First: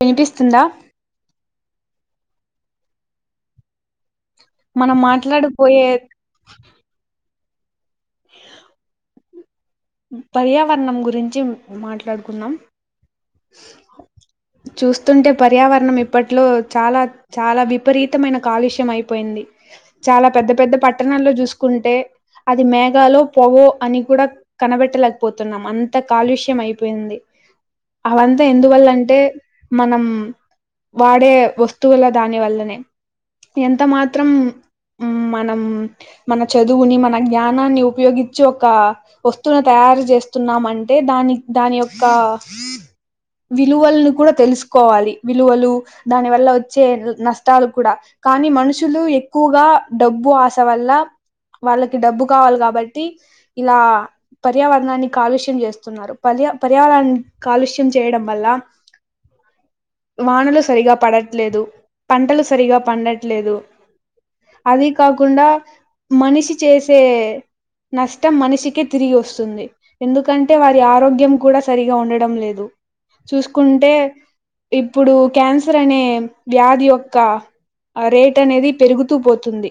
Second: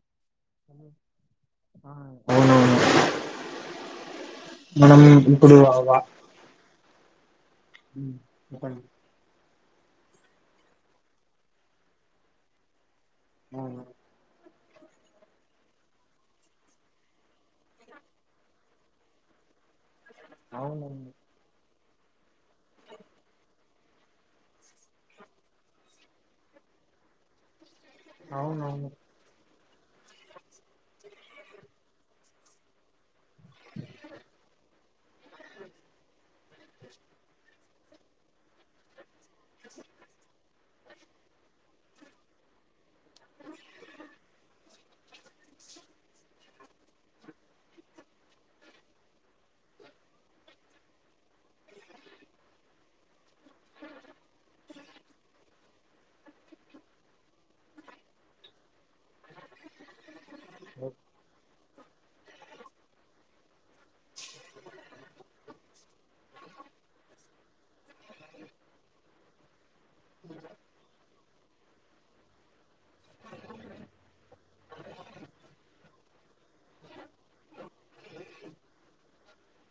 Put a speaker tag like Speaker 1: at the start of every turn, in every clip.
Speaker 1: వినిపిస్తుందా
Speaker 2: అవునువును మనం ఇప్పుడు అవా హ్మ్ ఒకళ్ళు
Speaker 1: పర్యావరణం గురించి మాట్లాడుకున్నాం
Speaker 2: ఆ
Speaker 1: చూస్తుంటే పర్యావరణం ఇప్పట్లో చాలా చాలా విపరీతమైన కాలుష్యం అయిపోయింది చాలా పెద్ద పెద్ద
Speaker 2: అవునవును
Speaker 1: పట్టణాల్లో చూసుకుంటే అది మేఘలో పొగో అని కూడా కనబెట్టలేకపోతున్నాం అంత కాలుష్యం అయిపోయింది
Speaker 2: స
Speaker 1: అవంతా ఎందువల్లంటే మనం వాడే వస్తువుల దాని వల్లనే ఎంత మాత్రం మనం మన చదువుని మన జ్ఞానాన్ని ఉపయోగించి ఒక వస్తువును తయారు చేస్తున్నం అంటే దాని దాని యొ క్క
Speaker 2: [inaudible]
Speaker 1: విలువలని కూడా తెలుసుకోవాలి విలువలు దాని వల్ల వచ్చే నష్టాలు కూడా కానీ మనుషులు ఎక్కువగా డబ్బు ఆశ వల్ల వాళ్ళకి డబ్బు కావాలి కాబట్టి ఇలా పర్యావరణాన్ని కాలుష్యం చేస్తున్నారు పర్యావరణ కాలుష్య చేయడం వల్ల వానలు సరిగా పడట్లేదు పంటలు సరిగా పండట్లేదు అది కాకుండా మనిషి చేసే నష్టం మనిషికే తిరిగి వస్తుంది ఎందుకంటే వారి ఆరోగ్యం కూడా సరిగా ఉండడం లేదు చూసుకుంటే ఇప్పుడు క్యాన్సర్ అనే వ్యాధి యొక్క ఆ రేట్ అనేది పెరుగుతూ పోతుంది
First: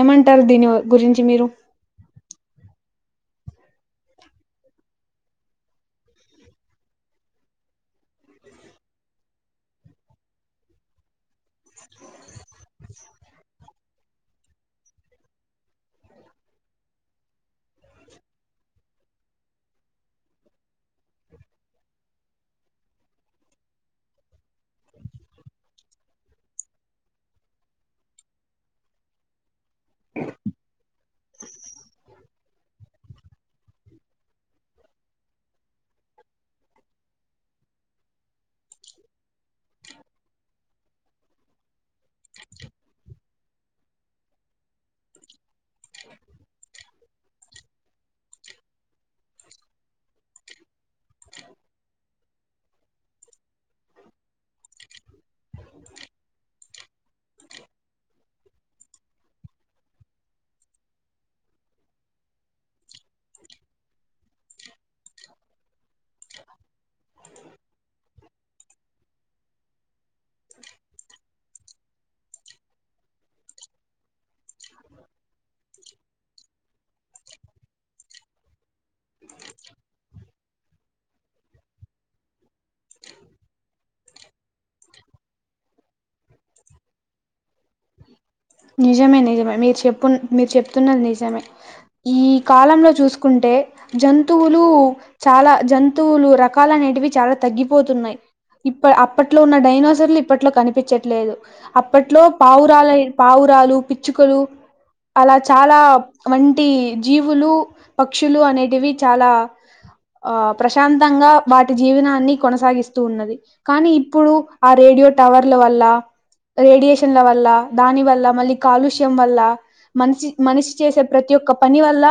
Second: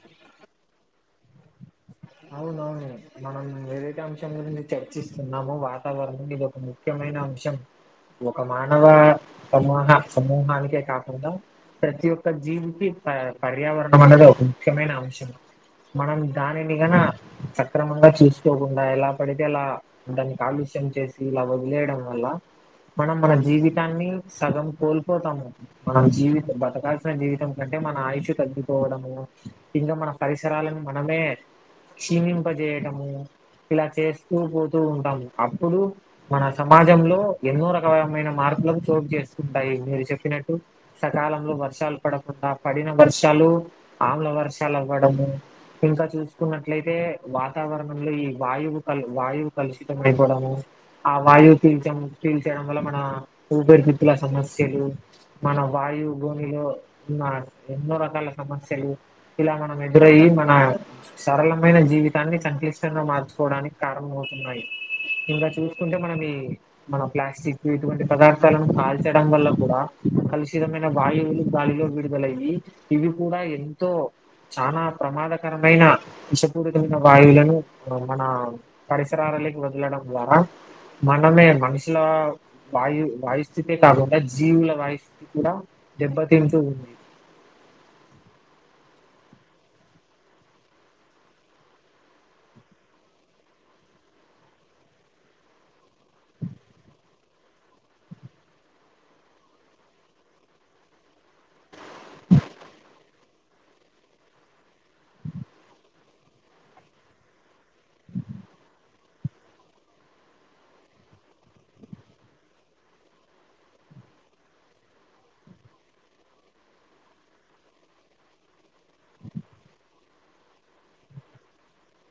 Speaker 1: ఏమంటారు దీని గురించి మీరు
Speaker 2: అవునవును మనం ఏదైతే అంశం గురించి చర్చిస్తున్నామో వాతావరణం ఇది ఒక ముఖ్యమైన అంశం ఒక మానవ సమూహ సమూహానికే కాకుండా ప్రతి ఒ క్క జీవికి ప పర్యావరణం అనేది ఒక ముఖ్యమైన అంశం మనం దానిని గన సక్రమంగా చూసుకోకుండా ఎలా పడితే అలా దానికి కాలుష్యం చేసి ఇలా వదిలేయడం వల్ల లా మనం మన జీవితాన్ని సగం కోల్పోతాము మనం జీవితం బతకాల్సిన జీవితం కని మన ఆయుషు తగ్గిపోవడము ఇంకా మన పరిసరాలను మనమే క్షమింప చేయటము ఇలా చేస్తూ పోతూ ఉంటాం అప్పుడు మన సమాజంలో ఎన్నో రకమైన మార్ లకు చోటు చేసుకుంటాయి మీరు చెప్పినట్టు సకాలంలో వర్షాలు పడకుండా పడిన వర్షాలు ఆమ్ల వర్షాలు అవ్వడము ఇంకా చూసుకున్నట్ ఎట్లయితే వాతావరణంలో ఈ వాయువు క వాయువు కలుషితమడిపోవడము ఆ వాయువు పిల్చం పీల్చడం వల్ల మన ఊపిరి తిత్తుల సమస్యలు మన వాయు గోనిలో ఉ ఎన్నో రకాల సమస్యలు ఇలా మనం ఎదురయ్యి మన సరళమైన జీవితాన్ని సంక్లిష్టంగా మార్చుకోవడానికి కారణమవుతున్నాయి ఇంకా చూసుకుంటే మనం ఈ మన ప్లాస్టిక్ ఇటువంటి పదార్థాలను కాల్చడం వల్ల కూడా కలుషితమైన వాయువులు గాలిలో విడుదలయి ఇవి కూడా ఎంతో చానా ప్రమాదకరమైన విషపూరితమైన వాయువులను మన పరిసరాలలేకి వదలడం ద్వారా మ మనమే మనుషుల వాయు వాయుస్థితే కాకుండా జీవుల వాయుస్థితి కూడా జబ్ బతించు
Speaker 1: నిజమే నిజమే మీరు చెప్పు మీరు చెప్తున్నది నిజమే ఈ కాలంలో చూసుకుంటే జంతువులు చాలా జంతువులు రకాలనేటివి చాలా తగ్గిపోతున్నాయి ఇప్ప అప్పట్లో ఉన్న డైనసర్లు ఇప్పట్లో కనిపించట్లేదు అప్పట్లో పావురాల పావురాలు పిచ్చుకలు అలా చాలా వంటి జీవులు పక్షులు అనేటివి చాలా ఆ ప్రశాంతంగా వాటి జీవనాన్ని కొనసాగిస్తూ ఉన్నది కానీ ఇప్పుడు ఆ రే రేడియో టవర్ల వల్ల రేడియేషన్ల వల్ల దాని వల్ల మళ్ళీ కాలుష్యం వల్ల మనిషి మనిషి చేసే ప్రతి ఒక్క పని వల్ల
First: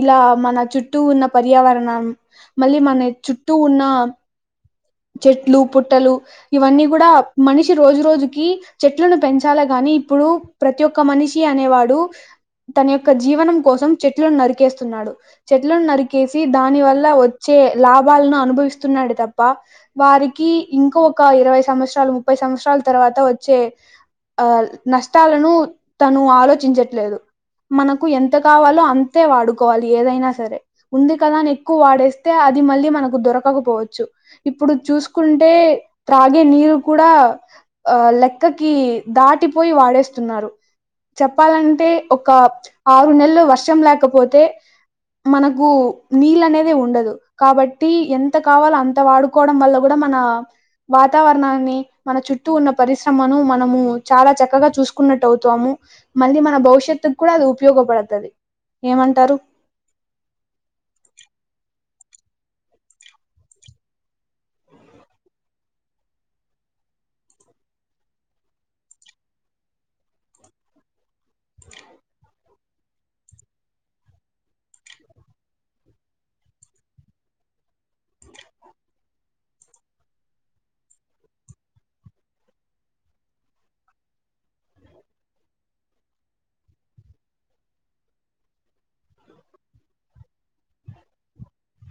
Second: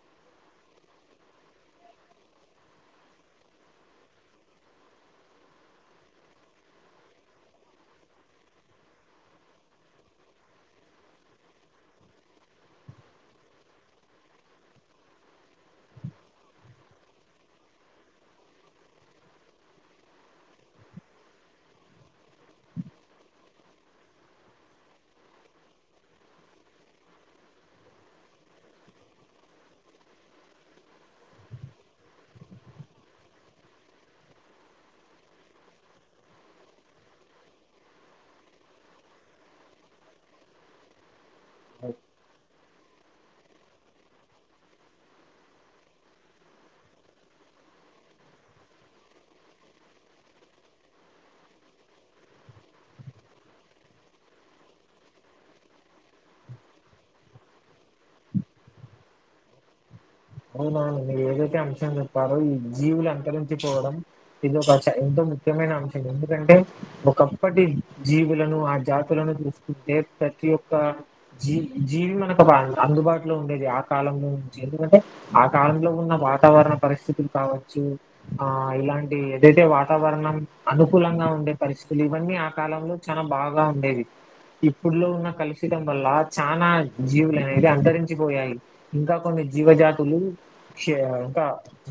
Speaker 1: ఇలా మన చుట్టూ ఉన్న పర్యావరణం మళ్ళీ మన చుట్టూ ఉన్న చెట్లు పుట్టలు ఇవన్నీ కూడా మనిషి రోజు రోజుకి చెట్లను పెంచాల గా ని ఇప్పుడు ప్రతి ఒక్క మనిషి అనేవాడు తన యొక్క జీవనం కోసం చెట్లను నరికేస్తున్నాడు చెట్లను నరికేసి దాని వల్ల వచ్చే లాభాలను అనుభవిస్తున్నాడు తప్ప వారికి ఇంకో ఒక ఇరవై సంవత్సరాలు ముప్పై సంవత్సరాల తర్వాత వచ్చే ఆ నష్టాలను తను ఆలోచించట్లేదు మనకు ఎంత కావాలో అంతే వాడుకోవాలి ఏదైనా సరే ఉంది కదా అని ఎక్కువ వాడేస్తే అది మళ్ళీ మనకు దొరకకపోవచ్చు. ఇప్పుడు చూసుకుంటే త్రాగే నీరు కూడా ఆ లెక్కకి దాటి పోయి వాడేస్తున్నారు
Speaker 2: [inaudible]
Speaker 1: చెప్పాలంటే ఒక ఆరు నెలలు వర్షం లేకపోతే మనకు నీళ్ళ అనేదే ఉండదు కాబట్టి ఎంత కావాలో అంత వాడు కోవడం వల్ల కూడా మన వాతావరణాన్ని మన చుట్టూ ఉన్న పరిశ్రమను మనము చాలా చక్కగా చూసుకున్నట్టు అవుతాము. మళ్ళీ మన భవిష్యత్తుకు కూడా అది ఉపయోగపడుతది ఏమంటారు.
Speaker 2: అవునా ఏదైతే అంశం వారు ఈ జీవులు అంతరించిపోవడం ఇది ఒక ఎంతో ముఖ్యమైన అంశం ఎందుకంటే ఒకప్పటి జీవులను ఆ జాతులను చూసుకుంటే ప్రతి ఒక్క జీ జీవి మనకు అందుబాటులో ఉండేది ఆ కాలంలోంచి ఎందుకంటే ఆ కాలంలో ఉన్న వాతావరణ పరిస్థితులు కావచ్చు ఆ ఇలాంటి ఏదైతే వాతావరణం. మనం అనుకూలంగా ఉండే పరిస్థితులు ఇవన్నీ ఆ కాలంలో చాలా బాగా ఉండేవి ఇప్పుడులో ఉన్న కలుషితం వల్ల చానా జీవులు అనేవి అంతరించిపోయాయి ఇంకా కొన్ని జీవజాతి ఇంకా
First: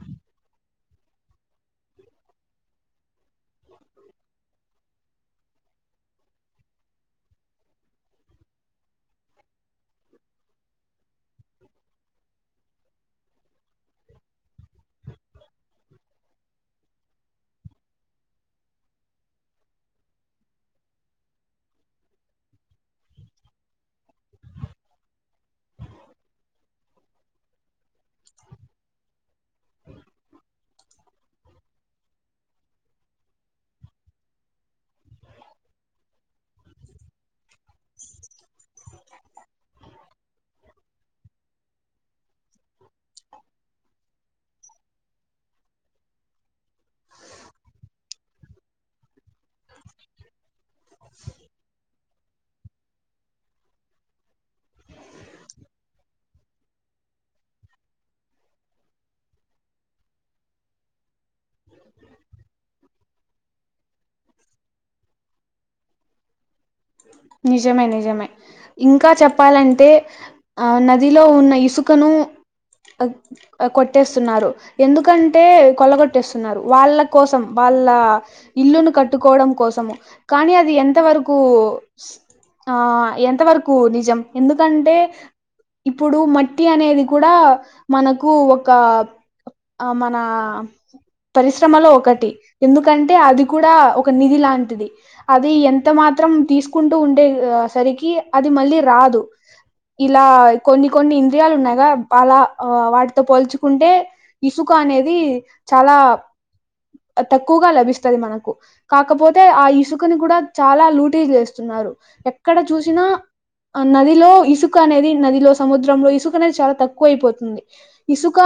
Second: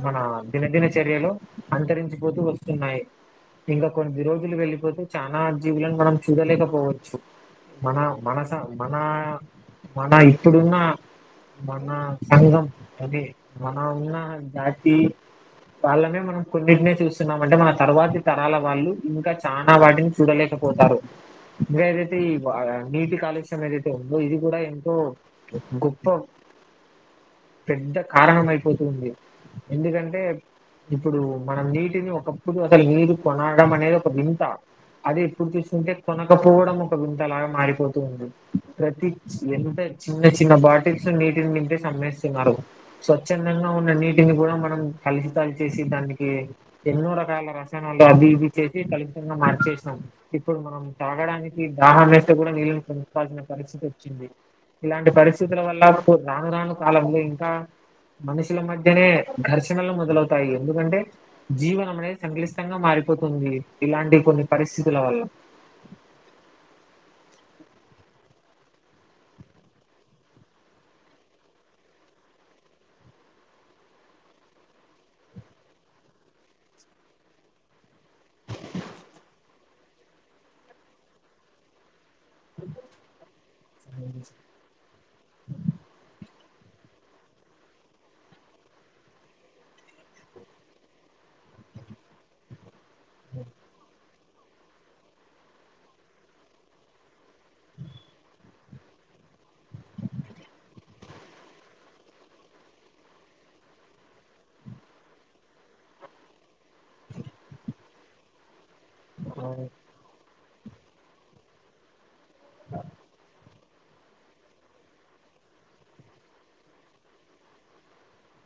Speaker 2: మన దినదిన చర్యలో అంతరించిపోతూ వస్తున్నాయి. ఇంకా కొద్ది రోజులు వెళ్ళిపోతే చానా జీవులను మనం చూడలేకపోవచ్చు మన మనస మన మన ఇప్పుడున్న మన సం అదే మన ఉన్న జాతి వాళ్ళనే మనం కొన్నింటినే చూస్తున్నాం అంటే మన తర్వాతి తరాల వాళ్ళు ఇంకా చానా వాటిని చూడలేక పోతారు ఇంకా ఏదైతే ఈ నీటి కాలుష్యం ఏదైతే ఉందో ఇది కూడా ఎంతో గొప్ప పెద్ద కారణం అయిపోతుంది ఎందుకంటే ఇప్పుడు మనం నీటిని ఒకప్పుడు అసలు నీరు కొనడం అనేది ఒక వింత అది ఇప్పుడు చూసుకుంటే కొనకపోవడం ఒక వింతలాగా మారిపోతూ ఉంది ప్రతి ఎంత చిన్న చిన్న బాటిల్స్ నీటిని నింపి సమ్ స్వందంగా ఉన్న నీటిని కూడా మనం కలుషితాలు చేసి దానికి ఎన్నో రకాల రసాయనాలు అవి ఇవి చేసి కలుషితంగా మార్చేస్తాం ఇప్పుడు మనం తగడానికి దాహము నీళ్నించల్సిన పరిస్థితి వచ్చింది ఇలాంటి పరిస్థితుల వల్ల రాను రాను కాలంలో ఇంకా మనుషుల మధ్యనే ఘర్షణలు మొదలవుతాయి ఎందుకంటే జీవనం అనేది సంక్లిష్టంగా మారిపోతుంది ఇలాంటి కొన్ని పరిస్థితుల వల్ల
Speaker 1: నిజమే నిజమే. ఇంకా చెప్పాలంటే ఆ నదిలో ఉన్న ఇసుకను, కొట్టేస్తున్నారు ఎందుకంటే కొల్ల కొట్టేస్తున్నారు వాళ్ళ కోసం వా వాళ్ళ ఇల్లును కట్టుకోవడం కోసము కానీ అది ఎంత వరకు ఆ ఎంతవరకు నిజం ఎందుకంటే ఇప్పుడు మట్టి అనేది కూడా మనకు ఒక ఆ మన పరిశ్రమలో ఒకటి ఎందుకంటే అది కూడా ఒక నిధి లాంటిది అది ఎంత మాత్రం తీ కుంటూ ఉండే సరికీ అది మళ్ళీ రాదు ఇలా కొన్ని కొన్ని ఇంద్రియాలు ఉన్నాయిగా అల వాటితో పోల్చుకుంటే కో అనేది చాలా తక్కువగా లభిస్తది మనకు కాకపోతే ఆ ఇసుకని కూడా చాలా లూటీ చేస్ న్నారు ఎక్కడ చూసినా అ నదిలో ఇసుక అనేది నదిలో సముద్రంలో ఇసుక అనేది చాలా తక్కువ అయిపోతుంది ఇసుకా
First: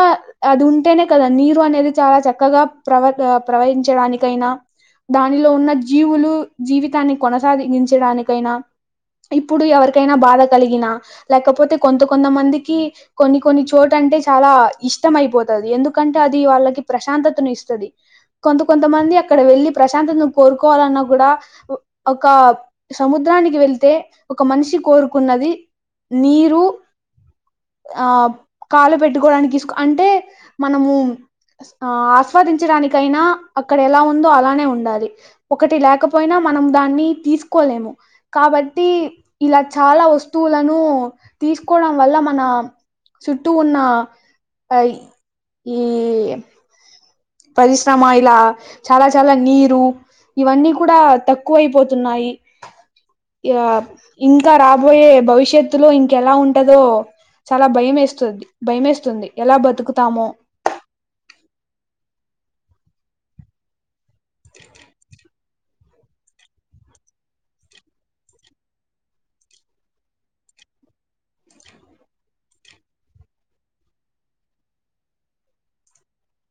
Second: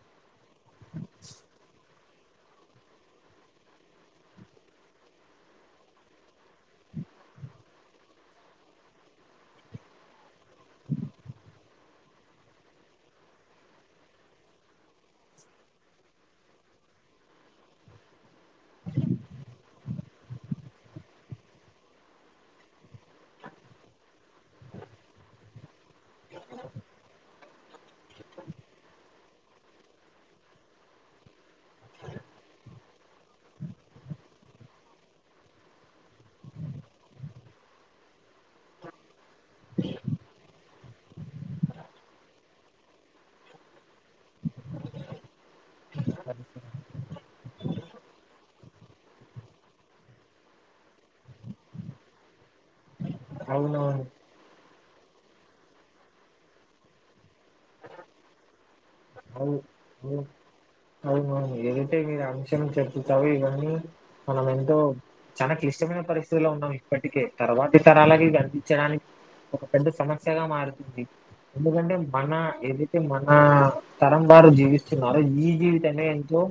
Speaker 1: అది ఉంటేనే కదా నీరు అనేది చాలా చక్కగా ప్రవ ప్రవహించడానికైనా దానిలో ఉన్న జీవులూ జీవితాన్ని కొనసాగించడానికైనా ఇప్పుడు ఎవరికైనా బాధ కలిగినా లేకపోతే కొంత కొంత మందికి కొన్ని కొన్ని చోట అంటే చాలా ఇష్టం అయిపోతది ఎందుకంటే అది వాళ్ళకి ప్రశాంతతను ఇస్తది కొంత కొంతమంది అక్కడ వెళ్ళీ ప్రశాంతతను కోరుకోవాలన్నా గూడా ఒక సముద్రానికి వెళ్తే ఒక మనిషి కోరుకున్నది నీరు ఆ కాలు పెట్టుకోవడానికి ఇసుక అంటే మనము ఆ ఆస్వాదించడానికైనా అక్కడ ఎలా ఉందో అలానే ఉండాలి ఒకటి లేకపోయినా మనం దాన్ని తీసుకోలేము కాబట్టి ఇలా చాలా వస్తూవ్ లను తీసుకోవడం వల్ల మన చుట్టు ఉన్నా ఐ ఈ పరిశ్రమ ఇలా చాలా చాలా నీరు ఇవన్నీ కూడా తక్కువ అయిపోతున్నాయి ఇగా
Speaker 2: అవునవును
Speaker 1: ఇంకా రాబోయే భవిష్యత్తు లో ఇంకెలా ఉంటదో చాలా భయం మేస్తది భయ మేస్
Speaker 2: అవు అవు అవునవును ఏటే మీదా [unintelligible] క్షణ క్షణం చెప్పుతావు గానీ మనం ఎంతో చాలా క్లిష్టమైన పరిస్థితిలో ఉన్నాం ఇప్పటికే తర్వాతి తరాలకి కనిపించడానికి ఒక పెద్ద సమస్యగా మారుతుంది ఎందుకంటే మన ఎదుటి మనా తరం వారు జీవిస్తున్నారు ఈ జీవితమే ఎంతో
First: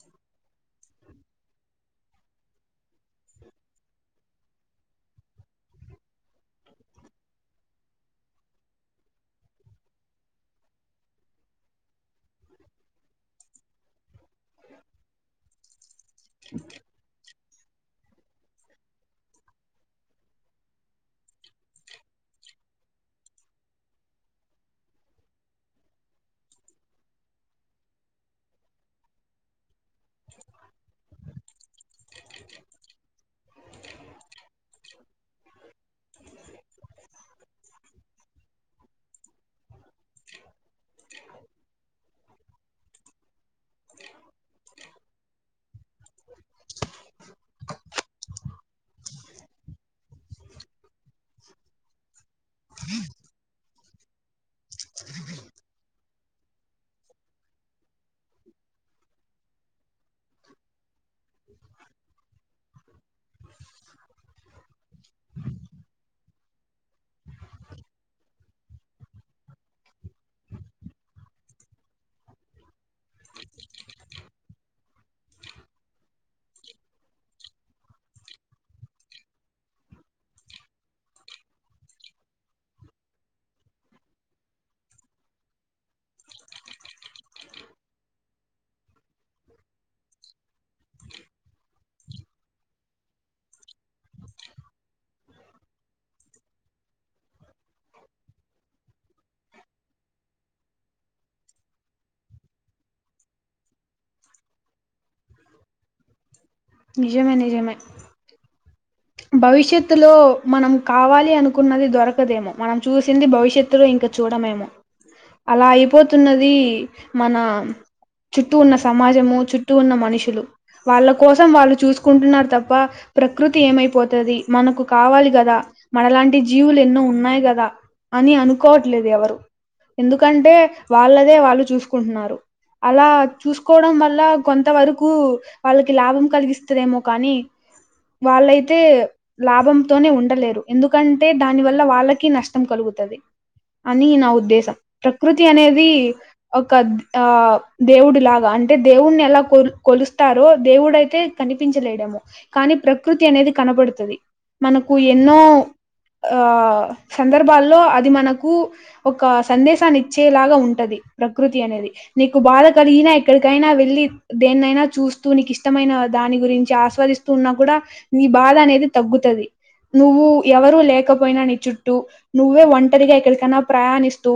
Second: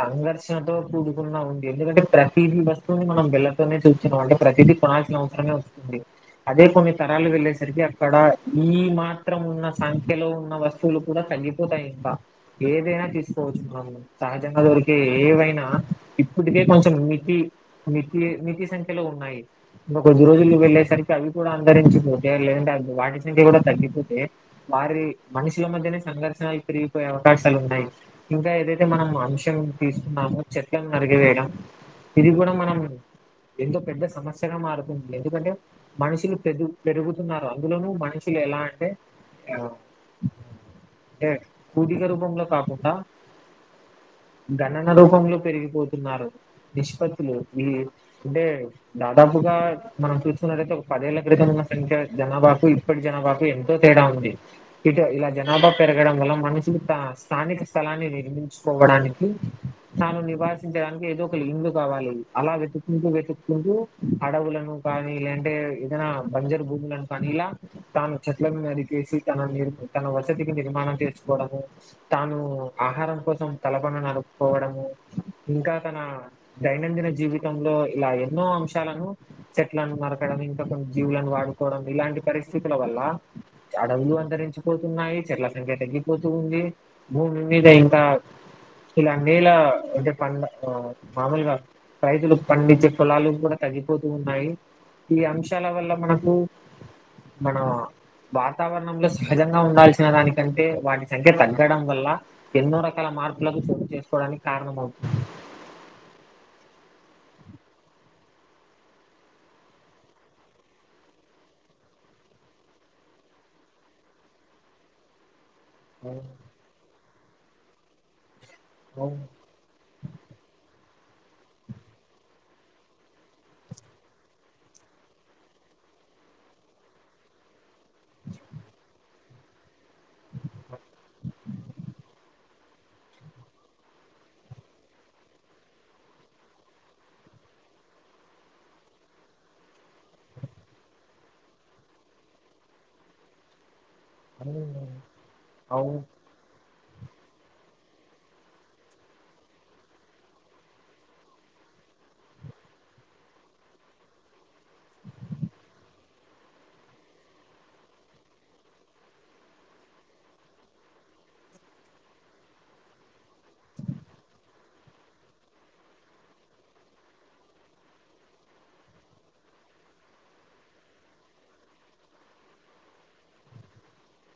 Speaker 2: సంఘర్షణతో కూడుకున్నా ఉంది ఎందుకంటే ప్రతి వస్తువుని మనం వెలతోనే చూస్తున్నాం అంటే ప్రతి ఇది పాల్స అవసరమే వస్తుంది [unintelligible] అదే కొన్ని తరాలు వెళ్ళేసరికి అక్కడ ఈ మాత్రం ఉన్న సంఖ్యలో ఉన్న వస్తువులు కూడా తగ్గి పోతాయి ఇంకా ఏదైనా తీసుకోవచ్చు మనం సహజంగా దొరికే ఏవైనా ఇప్పటికే కొంచం మితీ మితి మితి సంఖ్యలో ఉన్నాయి ఇంక కొద్ది రోజులు వెళ్ళేసరికి అవి కూడా అంతరించి పోతే వాటి సంఖ్య కూడా తగ్గిపోతే వారి మనుషుల మధ్యనే సంగర్ పెరిగిపోయే అవకాశాలు ఉన్నాయి ఇంకా ఏదైతే మనం అంశం తీసుకున్నామో చెట్లను నరికివే ఇది గూడా మనమ్ ఎంతో పెద్ద సమస్యగా మారుతుంది ఎందుకంటే మనుషులు పెదు పెరుగుతున్నారు అందులోనూ మనిషి ఎలా అంటే ఆ ఏ పూదిన రూపంలో కాకుండా [unintelligible] గణన రూపంలో పెరిగిపోతున్నారు నిష్పత్తులు ఈ అంటే దాదాపు గా మనం చూసుకున్నటైతే ఒక పదేళ్ల క్రితం ఉన్న సంఖ్య జనాభాకు ఇప్పటి జనాభాకు ఎంతో తేడా ఉంది ఇట్ ఇలా జనాభా పెరగడం వల్ల మనుషులు త స్థానిక స్థలాన్ని నిర్మించుకోవడానికీ తాను నివాసించడానికి ఏదో ఒక లిండు కావాలి అలా వెతుక్కుంటూ వెతుక్కుంటూ అడవులను కానీ లేదంటే ఏదైనా బంజరు భూములను కానీ ఇలా తాను చెట్లను నరికివేసి తన నీ తన వసతి నిర్మాణం చేసుకోవడము తాను ఆహారం కోసం కలపను నరుకోవడము ఇంకా తన దైనందిన జీవితంలో ఇలా ఎన్నో అంశాలను చెట్లను నరకడం ఇంక కొన్ని జీవులను వాడుకోవడం ఇలాంటి పరిస్థితుల వల్లా అడవులు అంతరించిపోతున్నాయి చెట్ల సంఖ్య తగ్గిపోతూ ఉంది భూమి మీద ఇంకా ఇల నేలా అంటే పండ మ్ మామూలుగా రైతులు పండించే పొలాలు కూడా తగ్గిపోతూ ఉన్నాయి ఈ అంశాల వల్ల మనకు మన వాతావరణంలో సహజంగా ఉండాల్సిిన చిన దానికంటే వాటి సంఖ్య తగ్గడం వల్ల ఎన్నో రకాల మార్పులకు చోటు చేసుకోడానికి కారణంమవుతుం అ
Speaker 1: నిజమే నిజమే భవిష్యత్తులో మనం కావాలి అనుకున్నది దొరకదేమో మనం చూసింది భవిష్యత్తులో ఇంక చూడమేమో
Speaker 2: అ
Speaker 1: అలా అయిపోతున్నది మన చుట్టూ ఉన్న సమాజము చుట్టూ ఉన్న మనుషులు వాళ్ళ కోసం వాళ్ళు చూసుకుంటున్నారు తప్ప ప్రకృతి ఏమైపోత్ తది మనకు కావాలి కదా మనలాంటి జీవులు ఎన్నో ఉన్నాయి కదా అని అనుకోవట్లేదు ఎవరు ఎందుకంటే వాళ్ళదే వాళ్ళు చూసుకుంటున్నారు అలా చూసుకోవడం వల్ల కొంత వరకు వాళ్ళకి లాభం కలిగిస్తుదేమో కానీ వాళ్ళైతే లాభంతోని ఉండలేరు ఎందుకంటే దానివల్ల వాళ్ళకి నష్టం కలుగుతది అని నా
Speaker 2: అవును
Speaker 1: ఉద్దేశం ప్రకృతి
Speaker 2: అవును
Speaker 1: అనేది
Speaker 2: అవును.
Speaker 1: ఒక ఆ దేవుడు లాగా అంటే దేవుడిని ఎలా కొ కొలుస్తారో దేవుడయితే కనిపించలేడ్ కానీ ప్రకృతి అనేది కనబడుతది మనకు ఎన్నో ఆ సందర్భాల్లో అది మనకు ఒక సందేశాన్ని ఇచ్చేలాగా ఉంటది ప్రకృతి అనేది నీకు బాధ కలిగినా ఎక్కడికైనా వెళ్ళి దేన్నైనా చూస్తూ నీకు ఇష్టమైన దాని గురించి ఆస్వాదిస్తూ ఉన్నా కూడా నీ బాధ అనేది తగ్గుతది నువ్వు ఎవరూ లేకపోయినా నీ చుట్టూ నువ్వే ఒంటరిగా ఎక్కడికైనా ప్రయాణిస్తూ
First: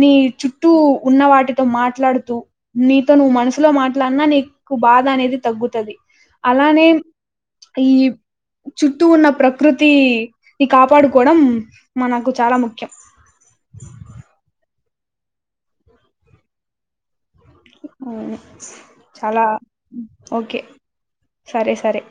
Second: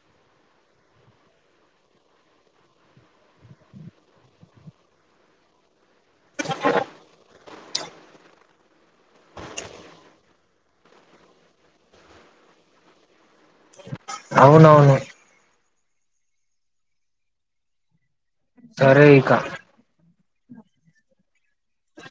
Speaker 1: నీ చుట్టూ ఉన్న వాటితో మాట్లాడుతూ నీతో నువ్వు మనసులో మాట్లాడినా నీకు బాధ అనేది తగ్గుతది అలానే ఈ చుట్టూ ఉన్న ప్రకృతిని కాపాడుకోవడం మనకు చాలా ముఖ్యం
Speaker 2: అవునవును
Speaker 1: అవును
Speaker 2: సరే ఇక
Speaker 1: ఓకే సరే సరే